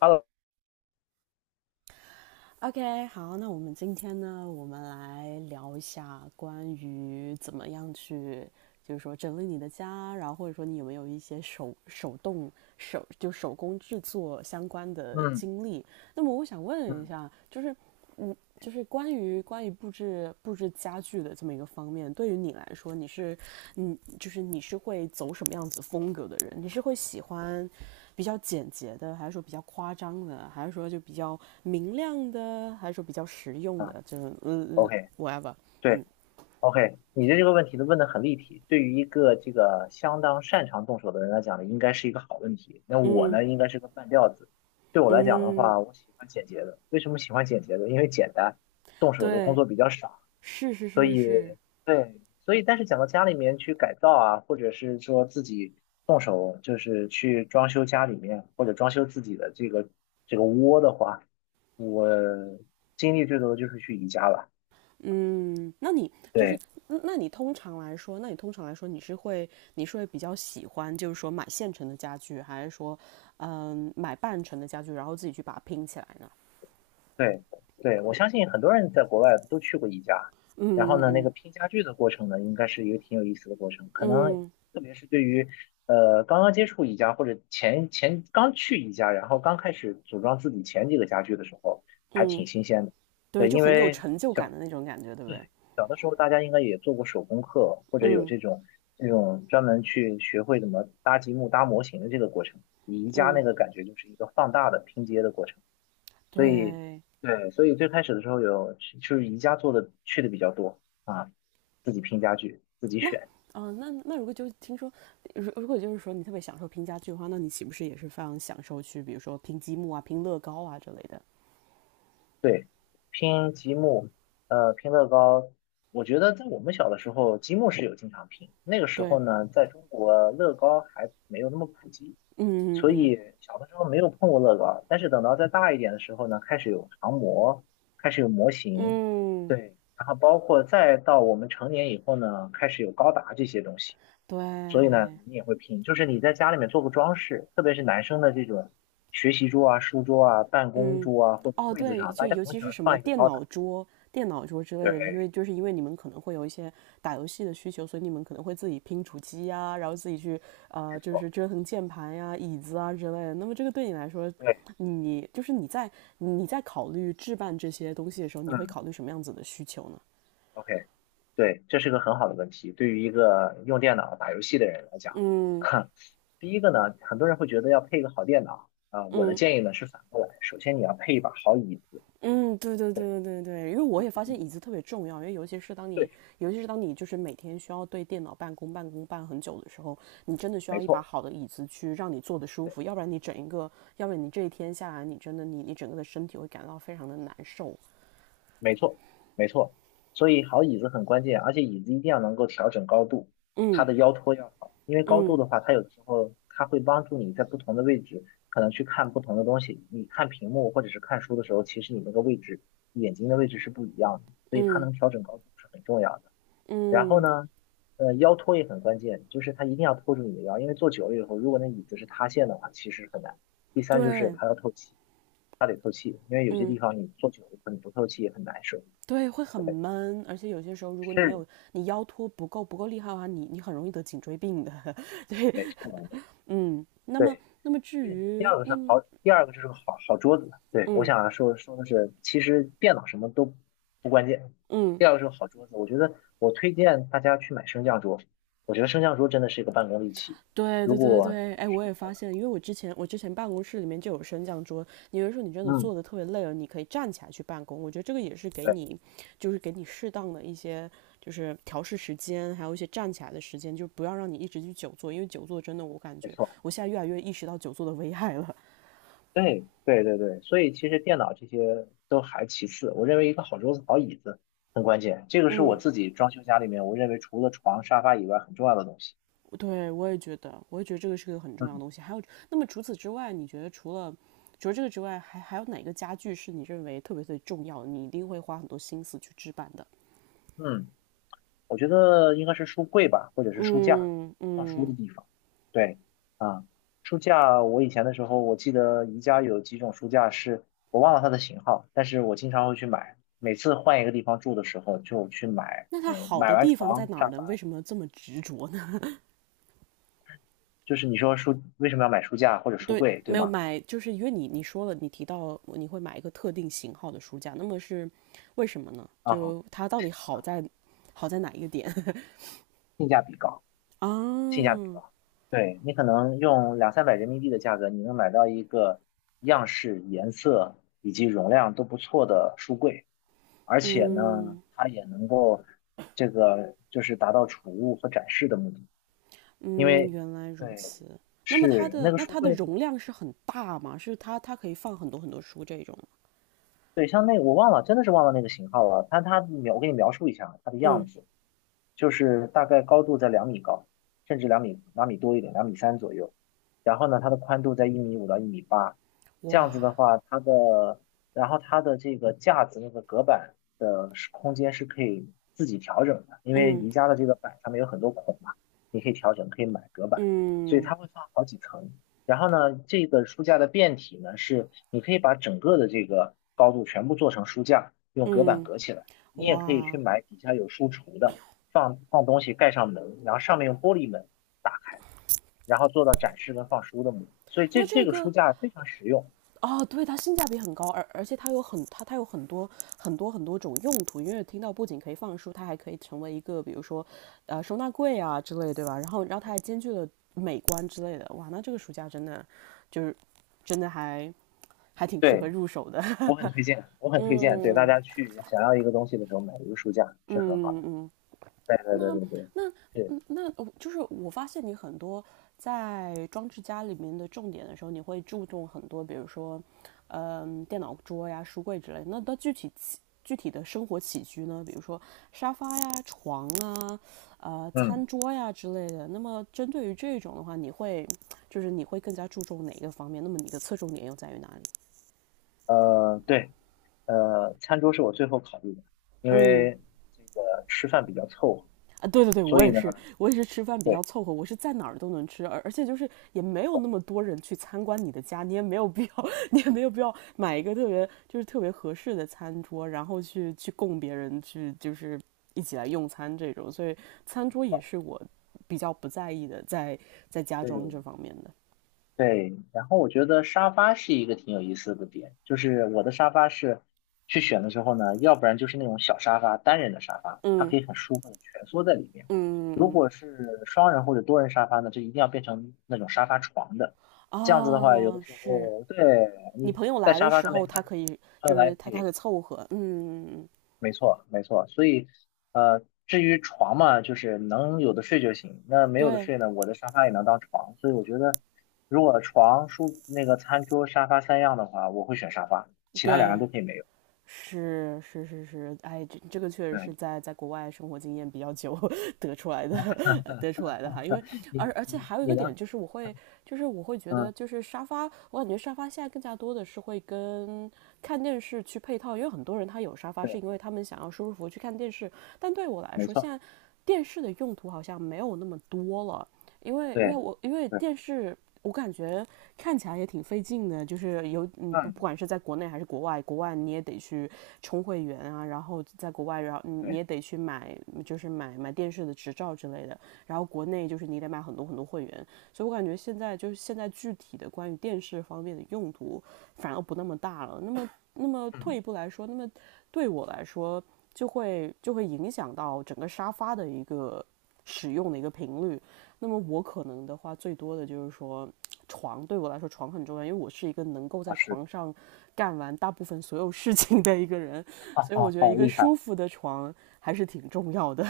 Hello，OK，好，那我们今天呢，我们来聊一下关于怎么样去，就是说整理你的家，然后或者说你有没有一些手手动手就手工制作相关的嗯经历。那么我想问一嗯下，就是关于布置家具的这么一个方面，对于你来说，你是嗯，就是你是会走什么样子风格的人？你是会喜欢比较简洁的，还是说比较夸张的，还是说就比较明亮的，还是说比较实用啊的，就是，OK，whatever，嗯对，OK，你的这个问题的问的很立体，对于一个这个相当擅长动手的人来讲呢，应该是一个好问题。那我嗯呢，应该是个半吊子。对我来讲的嗯，话，我喜欢简洁的。为什么喜欢简洁的？因为简单，动手的工对，作比较少。是是所是以是，对，所以但是讲到家里面去改造啊，或者是说自己动手就是去装修家里面或者装修自己的这个窝的话，我经历最多的就是去宜家了。嗯，那你就是对，嗯那你通常来说你是会比较喜欢就是说买现成的家具，还是说买半成的家具，然后自己去把它拼起来呢？对对，我相信很多人在国外都去过宜家，然后呢，那个嗯拼家具的过程呢，应该是一个挺有意思的过程。可能嗯特别是对于刚刚接触宜家或者前刚去宜家，然后刚开始组装自己前几个家具的时候，还嗯，挺新鲜的。对，对，就因很有为成就感的那种感觉，对不对？小的时候大家应该也做过手工课，或者有嗯这种专门去学会怎么搭积木、搭模型的这个过程。宜家那嗯，个感觉就是一个放大的拼接的过程。所以对。对，所以最开始的时候有就是宜家做的去的比较多啊，自己拼家具，自己那选，嗯，那那如果就是说你特别享受拼家具的话，那你岂不是也是非常享受去，比如说拼积木啊、拼乐高啊之类的？对，拼积木，拼乐高。我觉得在我们小的时候，积木是有经常拼。那个时候对，呢，在中国乐高还没有那么普及，嗯嗯所嗯以小的时候没有碰过乐高。但是等到再大一点的时候呢，开始有航模，开始有模型，嗯，对，然后包括再到我们成年以后呢，开始有高达这些东西。对，所以呢，你也会拼，就是你在家里面做个装饰，特别是男生的这种学习桌啊、书桌啊、办公嗯，桌啊或者哦，柜子对，上，就大家尤总其喜是欢什么放一个电高脑达。桌、电脑桌之类的，因对，为就是因为你们可能会有一些打游戏的需求，所以你们可能会自己拼主机呀，然后自己去没就是错，折腾键盘呀、椅子啊之类的。那么这个对你来说，对，你就是你在你在考虑置办这些东西的时候，你会嗯考虑什么样子的需求呢？，OK，对，这是个很好的问题，对于一个用电脑打游戏的人来讲，嗯哈，第一个呢，很多人会觉得要配一个好电脑啊，我的嗯。建议呢是反过来，首先你要配一把好椅子，嗯，对对对，对对对对，因为我也发现嗯，椅子特别重要，因为尤其是当你，对，尤其是当你就是每天需要对电脑办公办很久的时候，你真的需要没一把错。好的椅子去让你坐得舒对。服，要不然你这一天下来，你真的你整个的身体会感到非常的难受。没错，没错，所以好椅子很关键，而且椅子一定要能够调整高度，它嗯的腰托要好，因为高度嗯的话，它有的时候它会帮助你在不同的位置，可能去看不同的东西。你看屏幕或者是看书的时候，其实你那个位置，眼睛的位置是不一样的，所以它嗯能调整高度是很重要的。然后嗯，呢，腰托也很关键，就是它一定要托住你的腰，因为坐久了以后，如果那椅子是塌陷的话，其实很难。第三就是对，它要透气，它得透气，因为有些嗯地方你坐久了以后你不透气也很难受。对，会很对，闷，而且有些时候如果你没是有你腰托不够厉害的话，你很容易得颈椎病的。对。没错，嗯，那么对。那么至第第于二个是那么好，第二个就是个好桌子。对，我嗯。想说说的是，其实电脑什么都不关键，嗯，第二个是个好桌子。我觉得我推荐大家去买升降桌，我觉得升降桌真的是一个办公利器。对如对对果你对，可哎，以试我也发现，因为我之前办公室里面就有升降桌，你有的说你真的嗯，坐的特别累了，你可以站起来去办公。我觉得这个也是给对，你，就是给你适当的一些就是调试时间，还有一些站起来的时间，就不要让你一直去久坐，因为久坐真的我感没觉错，我现在越来越意识到久坐的危害了。对对对对，所以其实电脑这些都还其次，我认为一个好桌子、好椅子很关键，这个是我嗯，自己装修家里面，我认为除了床、沙发以外很重要的东西。对，我也觉得这个是个很重要的嗯东西。还有，那么除此之外，你觉得除了这个之外，还有哪个家具是你认为特别特别重要的你一定会花很多心思去置办的？嗯。我觉得应该是书柜吧，或者是书架，嗯放书的嗯，地方。对，啊，书架，我以前的时候，我记得宜家有几种书架是，我忘了它的型号，但是我经常会去买，每次换一个地方住的时候就去买，那它嗯，好买的完地方在床、哪沙儿呢？发，为什么这么执着呢？就是你说书为什么要买书架或者 书对，柜，对没有吗？买，就是因为你说了，你提到你会买一个特定型号的书架，那么是为什么呢？啊，就它到底好在哪一个点 性价比高，啊？性价比高。对，你可能用两三百人民币的价格，你能买到一个样式、颜色以及容量都不错的书柜。而且呢，嗯它也能够这个就是达到储物和展示的目的，因嗯，为原来如对此。那么它是那的个那书它的柜，容量是很大吗？是它可以放很多很多书这种吗？对像那我忘了，真的是忘了那个型号了，但它描我给你描述一下它的样嗯，子，就是大概高度在2米高，甚至两米两米多一点，2米3左右。然后呢，它的宽度在1米5到1米8，这样子的哇，话，它的然后它的这个架子那个隔板的是空间是可以自己调整的，因为嗯宜家的这个板上面有很多孔嘛，你可以调整，可以买隔板，所以嗯它会放好几层。然后呢，这个书架的变体呢，是你可以把整个的这个高度全部做成书架，用隔板嗯，隔起来。你也可以去哇，买底下有书橱的，放放东西，盖上门，然后上面用玻璃门打开，然后做到展示跟放书的目的所以这那这这个个书架非常实用，哦，对，它性价比很高，而且它有很多很多很多种用途，因为听到不仅可以放书，它还可以成为一个比如说，收纳柜啊之类，对吧？然后它还兼具了美观之类的，哇，那这个暑假就是真的还挺适合对入手的，我很推荐，我 很推荐，对大嗯家去想要一个东西的时候买一个书架是很好嗯的。嗯。对对对那对对，对，那我发现你很多在装置家里面的重点的时候，你会注重很多，比如说，电脑桌呀、书柜之类的。那到具体起具体的生活起居呢？比如说沙发呀、床啊、嗯餐桌呀之类的。那么针对于这种的话，你会更加注重哪一个方面？那么你的侧重点又在于哪里？对餐桌是我最后考虑的，因嗯为这个吃饭比较凑合，啊，对对对，所我以也呢，是，我也是吃饭比较对凑合，我是在哪儿都能吃，而且就是也没有那么多人去参观你的家，你也没有必要，你也没有必要买一个特别就是特别合适的餐桌，然后去供别人去就是一起来用餐这种，所以餐桌也是我比较不在意的，在家装对这方面的。对，然后我觉得沙发是一个挺有意思的点，就是我的沙发是去选的时候呢，要不然就是那种小沙发，单人的沙发，它可嗯以很舒服的蜷缩在里面；如嗯嗯果是双人或者多人沙发呢，就一定要变成那种沙发床的。这样子的话，有嗯，的啊，时是候对你你朋友在来的沙发时上候，面他看书，可以后就是来他可他可以以凑合，嗯嗯嗯，嗯没错，没错。所以，至于床嘛，就是能有的睡就行。那没有的对睡呢，我的沙发也能当床。所以我觉得，如果床、书、那个餐桌、沙发三样的话，我会选沙发，其他两样对都可以没有。是是是是，哎，这个确实对，是在国外生活经验比较久 得出来的，得出来的哈。因为而你而且你还有一你个呢？点就是，我会觉嗯，得就是沙发，我感觉沙发现在更加多的是会跟看电视去配套，因为很多人他有沙发是对，因为他们想要舒舒服服去看电视，但对我来没说，现错，在电视的用途好像没有那么多了。因为因为对我因为对，电视我感觉看起来也挺费劲的，就是有你不不嗯管是在国内还是国外，国外你也得去充会员啊，然后在国外，然后你对，也得去买，就是买电视的执照之类的，然后国内就是你得买很多很多会员，所以我感觉现在就是现在具体的关于电视方面的用途反而不那么大了。那么退一嗯，步来说，那么对我来说就会影响到整个沙发的一个使用的一个频率。那么我可能的话，最多的就是说，床对我来说床很重要，因为我是一个能够在啊是，床上干完大部分所有事情的一个人，好所以我好觉得好一个厉害。舒服的床还是挺重要的。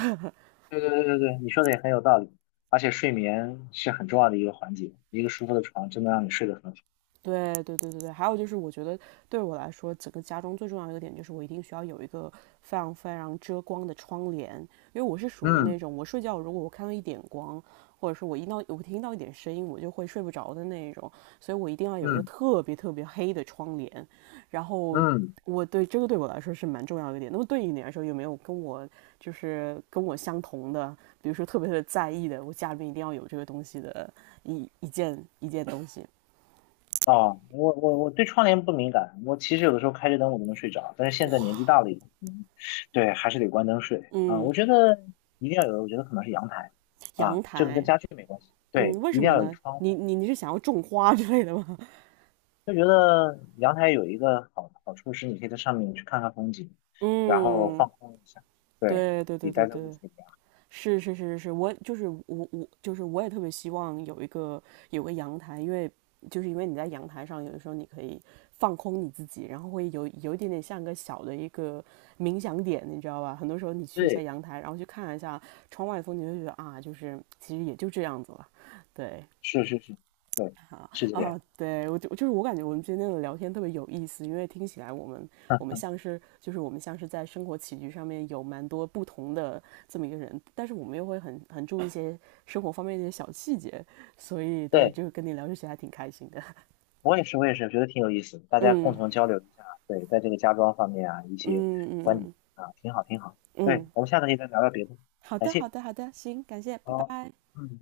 对对对对对，你说的也很有道理。而且睡眠是很重要的一个环节，一个舒服的床真的让你睡得很好。对对对对对，还有就是，我觉得对我来说，整个家中最重要的一个点就是，我一定需要有一个非常非常遮光的窗帘，因为我是属于嗯那种，我睡觉如果我看到一点光，或者是我听到一点声音，我就会睡不着的那一种，所以我一定要有一个嗯特别特别黑的窗帘。然后嗯。我对这个对我来说是蛮重要的一个点。那么对于你来说，有没有跟我相同的，比如说特别特别在意的，我家里面一定要有这个东西的一件东西？啊，我对窗帘不敏感，我其实有的时候开着灯我都能睡着，但是现在年纪大了以后，嗯 对，还是得关灯睡啊。嗯。我觉得一定要有，我觉得可能是阳台阳啊，这个跟台。家具没关系，嗯，对，为一什定么要有呢？窗你户。你你是想要种花之类的吗？就觉得阳台有一个好处是，你可以在上面去看看风景，然后嗯，放空一下，对，对对对比对待在屋对，子里面。是是是是是，我就是我我就是我也特别希望有个阳台，因为你在阳台上，有的时候你可以放空你自己，然后会有一点点像个小的一个冥想点，你知道吧？很多时候你去一下对，阳台，然后去看一下窗外的风景，就觉得啊，就是其实也就这样子了，对。是是是，对，是这啊，样。对，我就就是我感觉我们今天的聊天特别有意思，因为听起来我们 像是就是我们像是在生活起居上面有蛮多不同的这么一个人，但是我们又会很注意一些生活方面的一些小细节，所以对，就是跟你聊这些还挺开心的。我也是，我也是，觉得挺有意思的大家共嗯同交流一下，对，在这个家装方面啊，一嗯些嗯观点嗯啊，挺好，挺好。对，嗯，我们下次可以再聊聊别的，好感的好谢。的好的，行，感谢，拜好，拜。嗯。